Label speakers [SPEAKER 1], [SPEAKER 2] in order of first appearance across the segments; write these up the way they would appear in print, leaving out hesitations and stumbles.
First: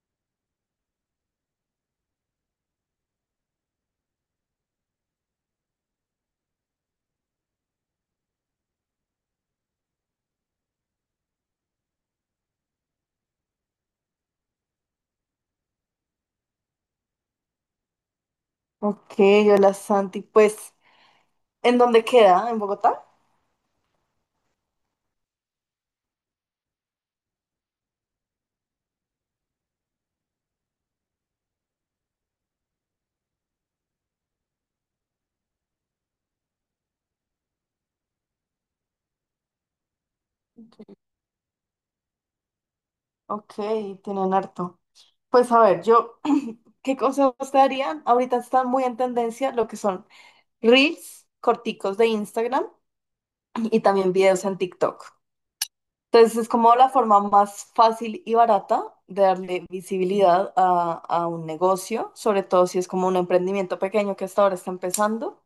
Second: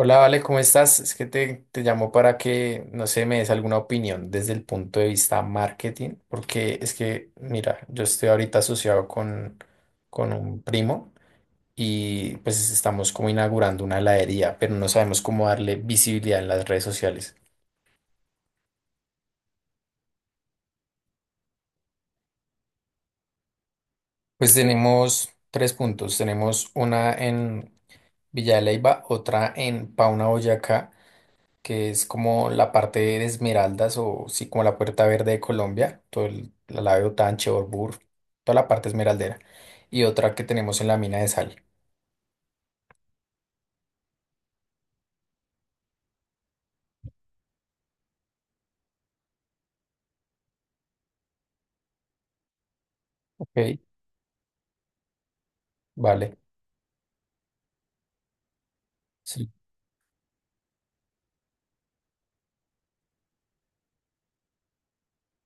[SPEAKER 1] Hola, Vale, ¿cómo estás? Es que te llamo para que, no sé, me des alguna opinión desde el punto de vista marketing, porque es que, mira, yo estoy ahorita asociado con un primo y pues estamos como inaugurando una heladería, pero no sabemos cómo darle visibilidad en las redes sociales.
[SPEAKER 2] Ok, hola Santi. Pues, ¿en dónde queda? ¿En Bogotá?
[SPEAKER 1] Pues tenemos tres puntos. Tenemos una en Villa de Leyva, otra en Pauna, Boyacá, que es como la parte de Esmeraldas o sí, como la Puerta Verde de Colombia, todo el, la Lave Otanche, Orbur, toda la parte esmeraldera. Y otra que tenemos en la mina de sal.
[SPEAKER 2] Ok, tienen harto. Pues a ver, yo, ¿qué consejos te darían? Ahorita están muy en tendencia lo que son reels corticos de Instagram,
[SPEAKER 1] Ok,
[SPEAKER 2] y también videos en TikTok.
[SPEAKER 1] vale.
[SPEAKER 2] Entonces es como la forma más fácil y barata de
[SPEAKER 1] Sí.
[SPEAKER 2] darle visibilidad a un negocio, sobre todo si es como un emprendimiento pequeño que hasta ahora está empezando.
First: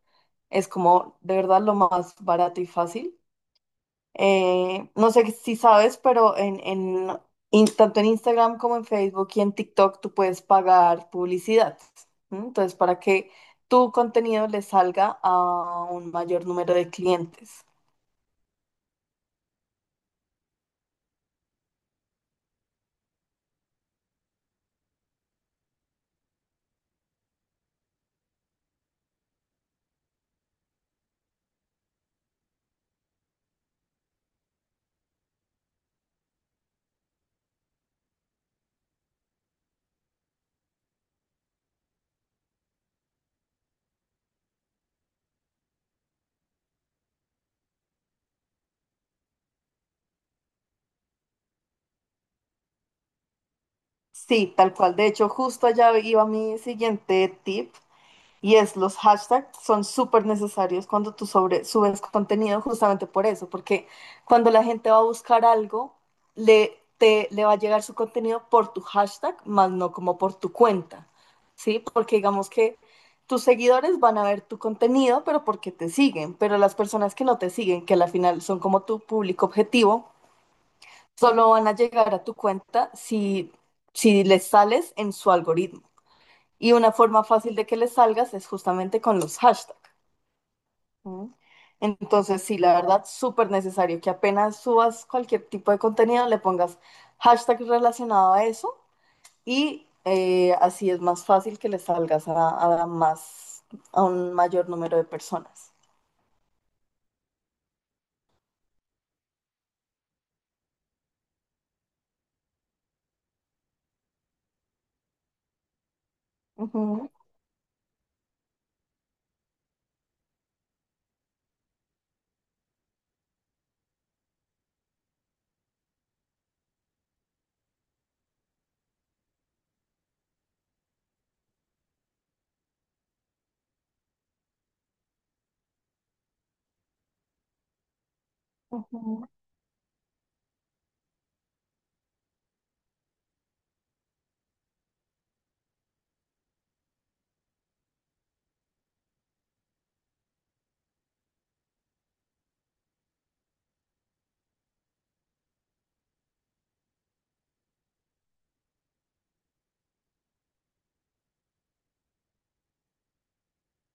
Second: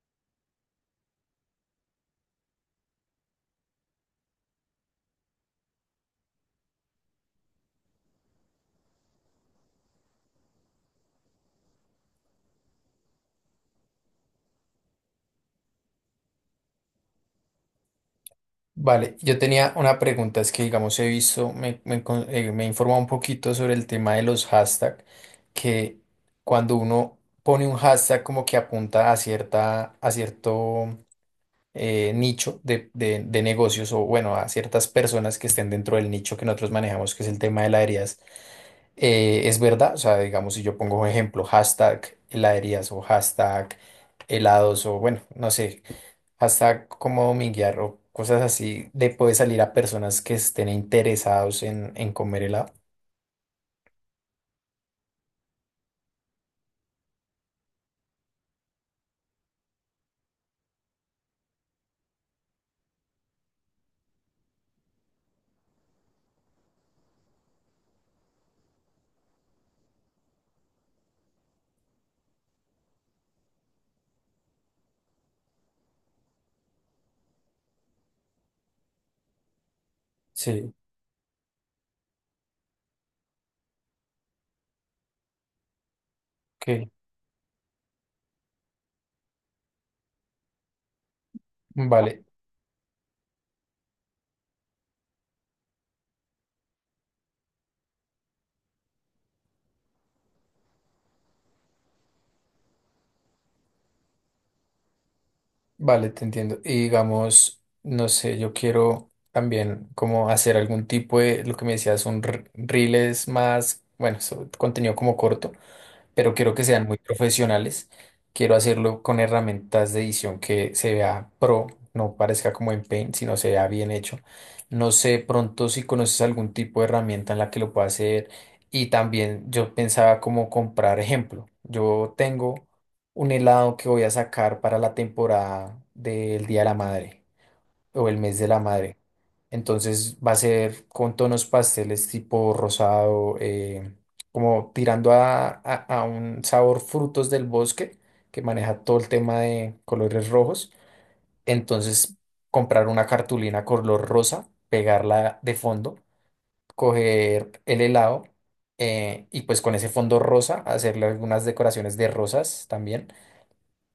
[SPEAKER 2] Es como de verdad lo más barato y fácil. No sé si sabes, pero en tanto en Instagram como en Facebook y en TikTok tú puedes pagar publicidad. ¿M? Entonces, para que tu contenido le salga a un mayor número de clientes.
[SPEAKER 1] Vale, yo tenía una pregunta, es que digamos he visto, me he informado un poquito sobre el tema de los hashtags, que cuando uno pone un hashtag como que apunta a cierta, a cierto nicho de negocios o bueno, a ciertas personas que estén dentro del nicho que nosotros manejamos, que es el tema de heladerías, es verdad. O sea, digamos, si yo pongo un ejemplo, hashtag heladerías o hashtag helados o bueno, no sé, hashtag como dominguear o cosas así, le puede salir a personas que estén interesados en comer helado.
[SPEAKER 2] Sí, tal cual. De hecho, justo allá iba mi siguiente tip. Y es, los hashtags son súper necesarios cuando tú sobre, subes contenido justamente por eso, porque cuando la gente va a buscar algo, le, te, le va a llegar su contenido por tu hashtag, más no como por tu cuenta, ¿sí? Porque digamos que tus seguidores van a ver tu contenido, pero porque te siguen, pero las personas que no te siguen, que al final son como tu público objetivo,
[SPEAKER 1] Sí,
[SPEAKER 2] solo van a llegar a tu cuenta si les sales en su algoritmo. Y
[SPEAKER 1] ok,
[SPEAKER 2] una forma fácil de que les salgas es justamente con los hashtags. ¿No?
[SPEAKER 1] vale.
[SPEAKER 2] Entonces, sí, la verdad, súper necesario que apenas subas cualquier tipo de contenido, le pongas hashtag relacionado a eso y así es más fácil que le salgas a más, a un mayor número de personas.
[SPEAKER 1] Vale, te entiendo. Y digamos, no sé, yo quiero también como hacer algún tipo de, lo que me decías, reels más, bueno, so- contenido como corto, pero quiero que sean muy
[SPEAKER 2] Ujú,
[SPEAKER 1] profesionales. Quiero hacerlo con herramientas de edición que se vea pro, no parezca como en Paint, sino se vea bien hecho. No sé pronto si conoces algún tipo de herramienta en la que lo pueda hacer. Y también yo pensaba como comprar ejemplo. Yo tengo un helado que voy a sacar para la temporada del Día de la Madre o el mes de la madre.
[SPEAKER 2] ujú,
[SPEAKER 1] Entonces va a ser con tonos pasteles tipo rosado, como tirando a, a un sabor frutos del bosque, que maneja todo el tema de colores rojos. Entonces comprar una cartulina color rosa, pegarla de fondo, coger el helado, y pues con ese fondo rosa hacerle algunas decoraciones de rosas también,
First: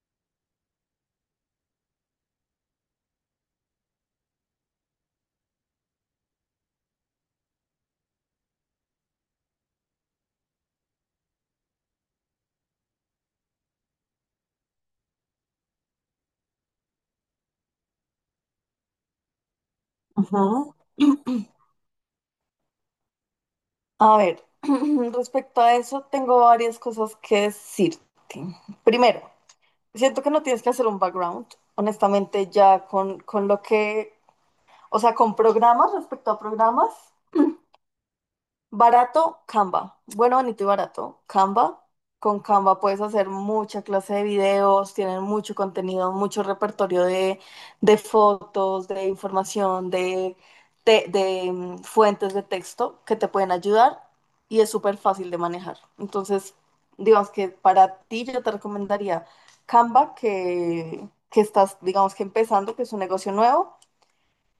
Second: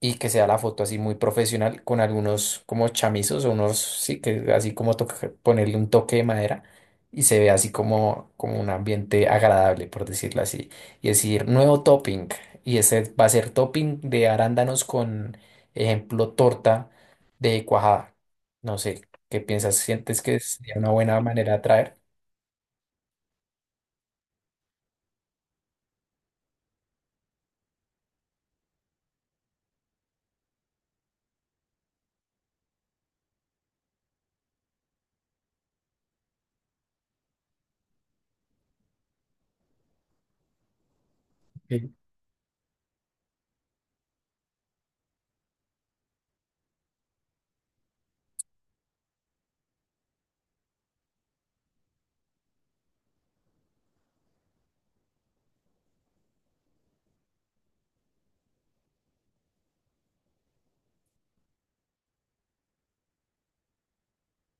[SPEAKER 1] y que sea la foto así muy profesional con algunos como chamizos o unos, sí, que así como toca- ponerle un toque de madera y se ve así como, como un ambiente agradable, por decirlo así. Y decir, nuevo topping. Y ese va a ser topping de arándanos con, ejemplo, torta de cuajada. No sé, ¿qué piensas? ¿Sientes que sería
[SPEAKER 2] ujú.
[SPEAKER 1] una buena manera de atraer?
[SPEAKER 2] A ver, respecto a eso, tengo varias cosas que decirte. Primero, siento que no tienes que hacer un background, honestamente, ya con lo que, o sea, con programas respecto a programas. Barato, Canva. Bueno, bonito y barato, Canva.
[SPEAKER 1] Ok.
[SPEAKER 2] Con Canva puedes hacer mucha clase de videos, tienen mucho contenido, mucho repertorio de fotos, de información, de fuentes de texto que te pueden ayudar y es súper fácil de manejar. Entonces, digamos que para ti yo te recomendaría Canva, que estás, digamos que empezando, que es un negocio nuevo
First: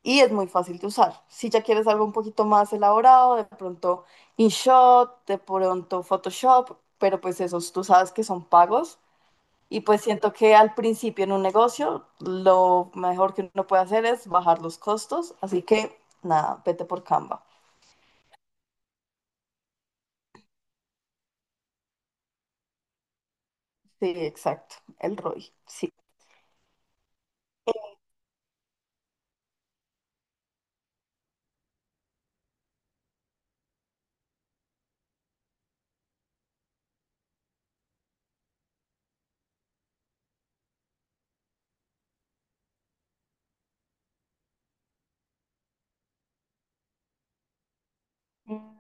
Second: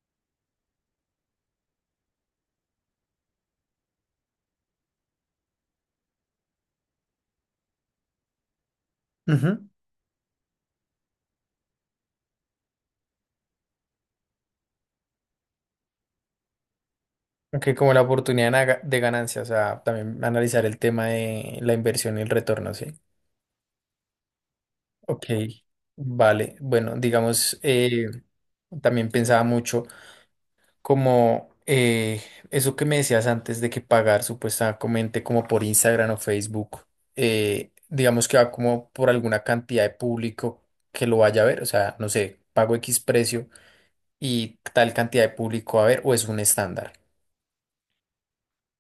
[SPEAKER 2] y es muy fácil de usar. Si ya quieres algo un poquito más elaborado, de pronto InShot, de pronto Photoshop, pero pues esos tú sabes que son pagos.
[SPEAKER 1] Ujú.
[SPEAKER 2] Y pues siento que al principio en un negocio lo mejor que uno puede hacer es bajar los costos. Así que nada, vete por Canva.
[SPEAKER 1] Ok, como la oportunidad de na- de ganancia, o sea, también analizar el tema de la inversión y el retorno, ¿sí?
[SPEAKER 2] Sí, exacto, el
[SPEAKER 1] Ok,
[SPEAKER 2] ROI, sí.
[SPEAKER 1] vale. Bueno, digamos, también pensaba mucho como eso que me decías antes de que pagar supuestamente como por Instagram o Facebook, digamos que va como por alguna cantidad de público que lo vaya a ver, o sea, no sé, pago X precio y tal cantidad de público va a ver o es un estándar.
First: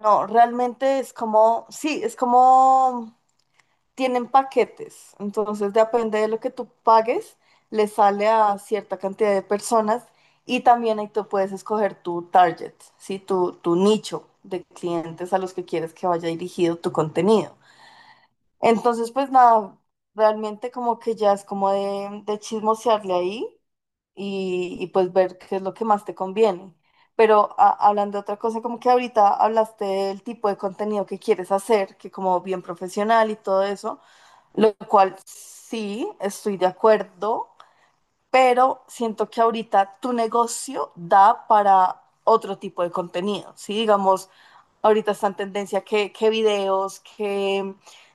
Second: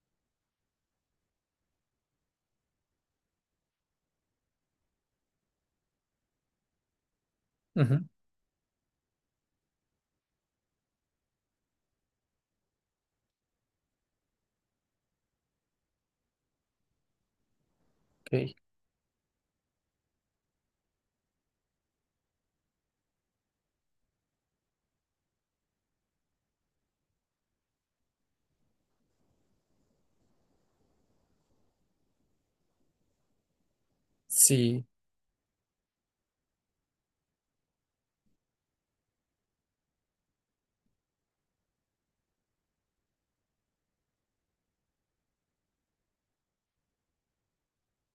[SPEAKER 2] No, realmente es como, sí, es como tienen paquetes, entonces depende de lo que tú pagues, le
[SPEAKER 1] Ujú,
[SPEAKER 2] sale a cierta cantidad de personas y también ahí tú puedes escoger tu target, ¿sí? Tu nicho de clientes a los que quieres que vaya dirigido tu contenido.
[SPEAKER 1] ok.
[SPEAKER 2] Entonces, pues nada, realmente como que ya es como de chismosearle ahí y pues ver qué es lo que más te conviene. Pero hablando de otra cosa, como que ahorita hablaste del tipo de contenido que quieres hacer, que como bien profesional y todo eso. Lo
[SPEAKER 1] Sí.
[SPEAKER 2] cual sí, estoy de acuerdo, pero siento que ahorita tu negocio da para otro tipo de contenido, ¿sí? Digamos, ahorita está en tendencia que videos, que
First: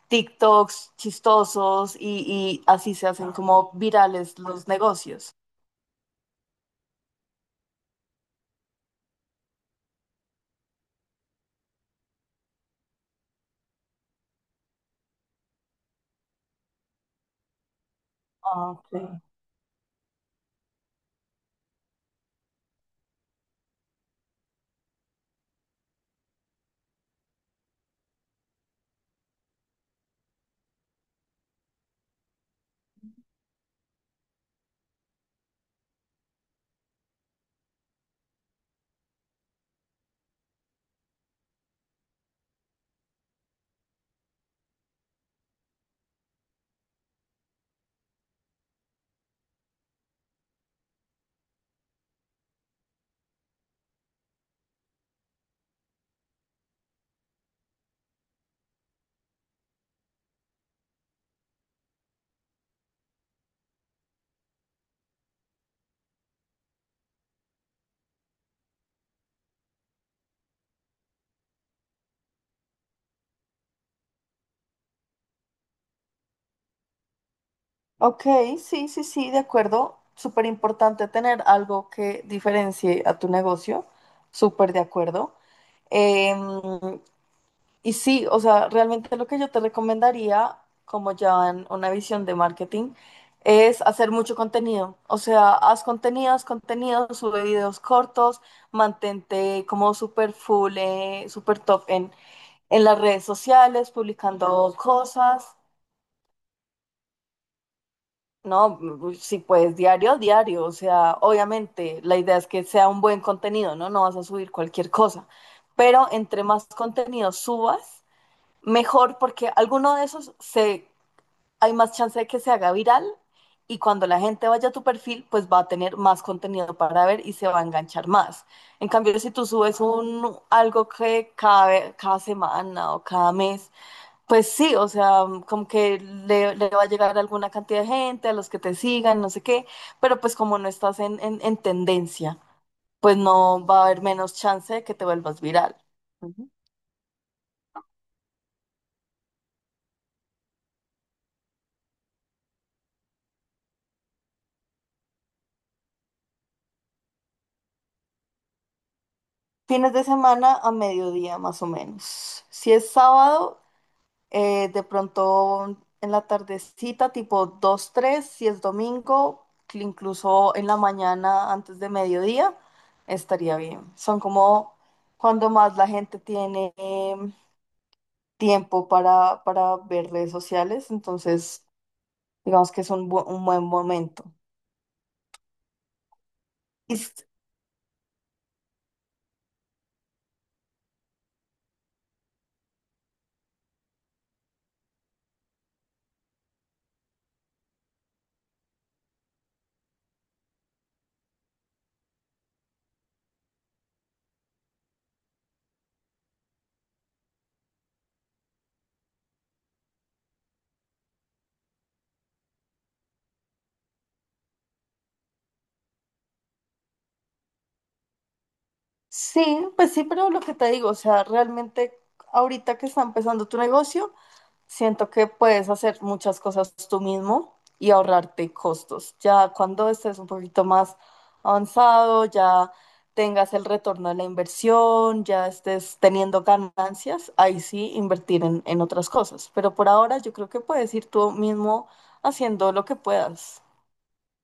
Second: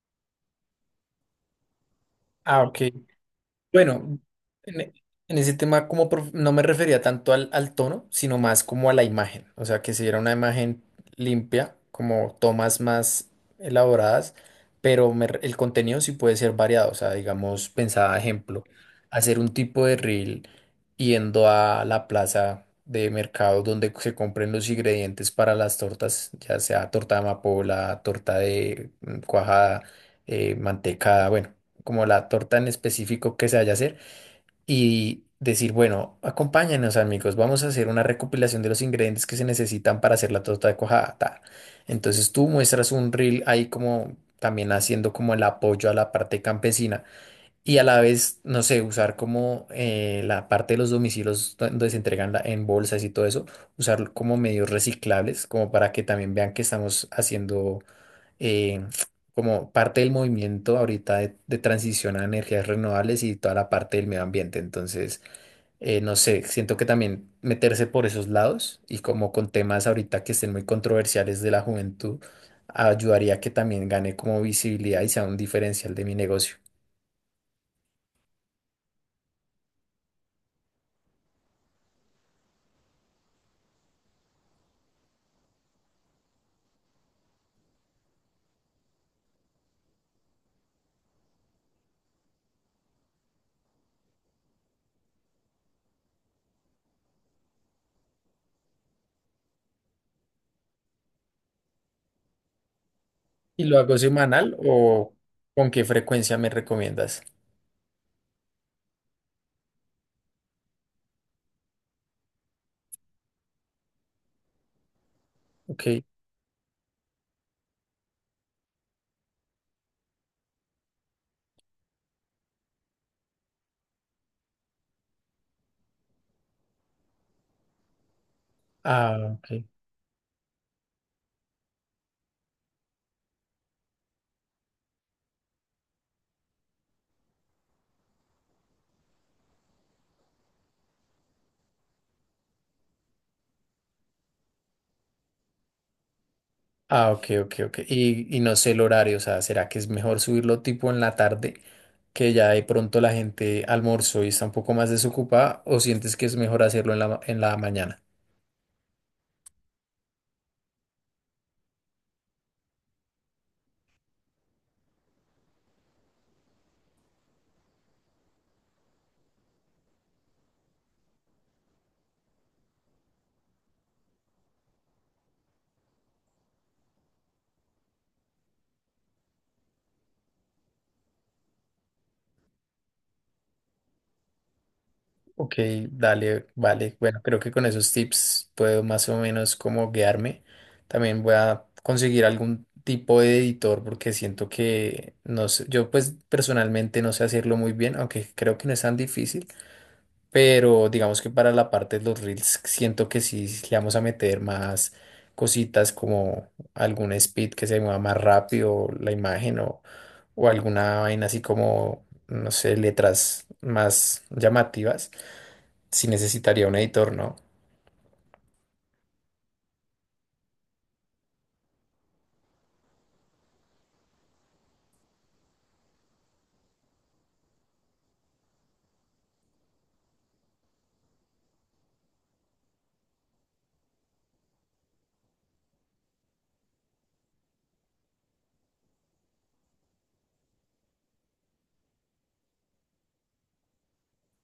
[SPEAKER 2] TikToks chistosos
[SPEAKER 1] Ah,
[SPEAKER 2] y
[SPEAKER 1] ok.
[SPEAKER 2] así se hacen como
[SPEAKER 1] Bueno,
[SPEAKER 2] virales los
[SPEAKER 1] en, e-
[SPEAKER 2] negocios.
[SPEAKER 1] en ese tema como prof- no me refería tanto al, al tono, sino más como a la imagen. O sea, que si era una imagen limpia, como tomas más elaboradas, pero me re- el contenido sí puede ser variado. O sea, digamos, pensaba, ejemplo,
[SPEAKER 2] Ah, okay.
[SPEAKER 1] hacer un tipo de reel yendo a la plaza de mercado donde se compren los ingredientes para las tortas, ya sea torta de amapola, torta de cuajada, mantecada, bueno, como la torta en específico que se vaya a hacer y decir, bueno, acompáñenos amigos, vamos a hacer una recopilación de los ingredientes que se necesitan para hacer la torta de cuajada. Ta". Entonces tú muestras un reel ahí como también haciendo como el apoyo a la parte campesina y a la vez, no sé, usar como la parte de los domicilios do- donde se entregan la- en bolsas y todo eso, usar como medios reciclables, como para que también vean que estamos haciendo eh, como parte del movimiento ahorita de transición a energías renovables y toda la parte del medio ambiente. Entonces, no sé, siento que también meterse por esos lados y como con temas ahorita que estén muy controversiales de la juventud, ayudaría a que también gane como visibilidad y sea un diferencial de mi negocio.
[SPEAKER 2] Ok, sí, sí, sí, de acuerdo. Súper importante tener algo que diferencie a tu negocio. Súper de acuerdo. Em, Y sí, o sea, realmente lo que yo te recomendaría, como ya en una visión de marketing, es hacer mucho contenido. O sea, haz contenidos, contenidos, sube videos cortos, mantente como súper full, súper top en las redes
[SPEAKER 1] ¿Y lo
[SPEAKER 2] sociales,
[SPEAKER 1] hago semanal
[SPEAKER 2] publicando
[SPEAKER 1] o
[SPEAKER 2] cosas,
[SPEAKER 1] con qué frecuencia me recomiendas?
[SPEAKER 2] ¿no? Si puedes diario, diario. O sea, obviamente la idea es que sea un buen contenido, ¿no? No vas a subir cualquier cosa.
[SPEAKER 1] Ok.
[SPEAKER 2] Pero entre más contenido subas, mejor, porque alguno de esos se, hay más chance de que se haga viral y cuando la gente vaya a tu perfil, pues va a tener más contenido para ver y se va a enganchar más. En cambio, si
[SPEAKER 1] Ah,
[SPEAKER 2] tú
[SPEAKER 1] ok.
[SPEAKER 2] subes un, algo que cada semana o cada mes, pues sí, o sea, como que le va a llegar a alguna cantidad de gente, a los que te sigan, no sé qué, pero pues como no estás en tendencia, pues no va a haber menos chance de que te vuelvas viral.
[SPEAKER 1] Ah, ok, ok, ok. Y no sé el horario, o sea, ¿será que es mejor subirlo tipo en la tarde, que ya de pronto la gente almorzó y está un poco más desocupada, o sientes que es mejor hacerlo en la, ma- en la mañana?
[SPEAKER 2] Fines de semana a mediodía más o menos. Si es sábado, de pronto en la tardecita, tipo 2 3. Si es domingo, incluso en la mañana antes de mediodía, estaría bien. Son como cuando más la gente tiene tiempo para ver redes sociales, entonces digamos que es un, un buen momento.
[SPEAKER 1] Ok, dale,
[SPEAKER 2] Y
[SPEAKER 1] vale. Bueno,
[SPEAKER 2] s-
[SPEAKER 1] creo que con esos tips puedo más o menos como guiarme. También voy a conseguir algún tipo de editor porque siento que no sé, yo pues personalmente no sé hacerlo muy bien, aunque creo que no es tan difícil. Pero digamos que para la parte de los reels siento que sí le vamos a meter más cositas como algún speed que se mueva más rápido la imagen o alguna vaina así como, no sé, letras más llamativas. Si necesitaría un editor, ¿no?
[SPEAKER 2] sí, pues sí, pero lo que te digo, o sea, realmente ahorita que está empezando tu negocio, siento que puedes hacer muchas cosas tú mismo y ahorrarte costos. Ya cuando estés un poquito más avanzado, ya tengas el retorno de la inversión, ya estés teniendo ganancias, ahí sí invertir en otras cosas. Pero por ahora yo creo que puedes ir tú mismo haciendo lo que puedas.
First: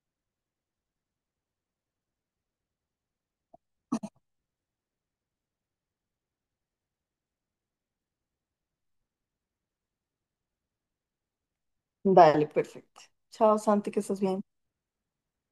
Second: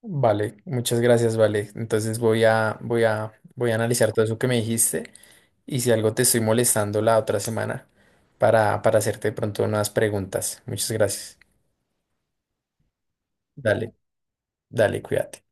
[SPEAKER 1] Vale, muchas gracias, vale. Entonces voy a analizar todo eso que me dijiste y si algo te estoy molestando la otra semana para hacerte de pronto unas preguntas. Muchas gracias.
[SPEAKER 2] Dale, perfecto. Chao, Santi,
[SPEAKER 1] Dale,
[SPEAKER 2] que estés bien.
[SPEAKER 1] dale, cuídate.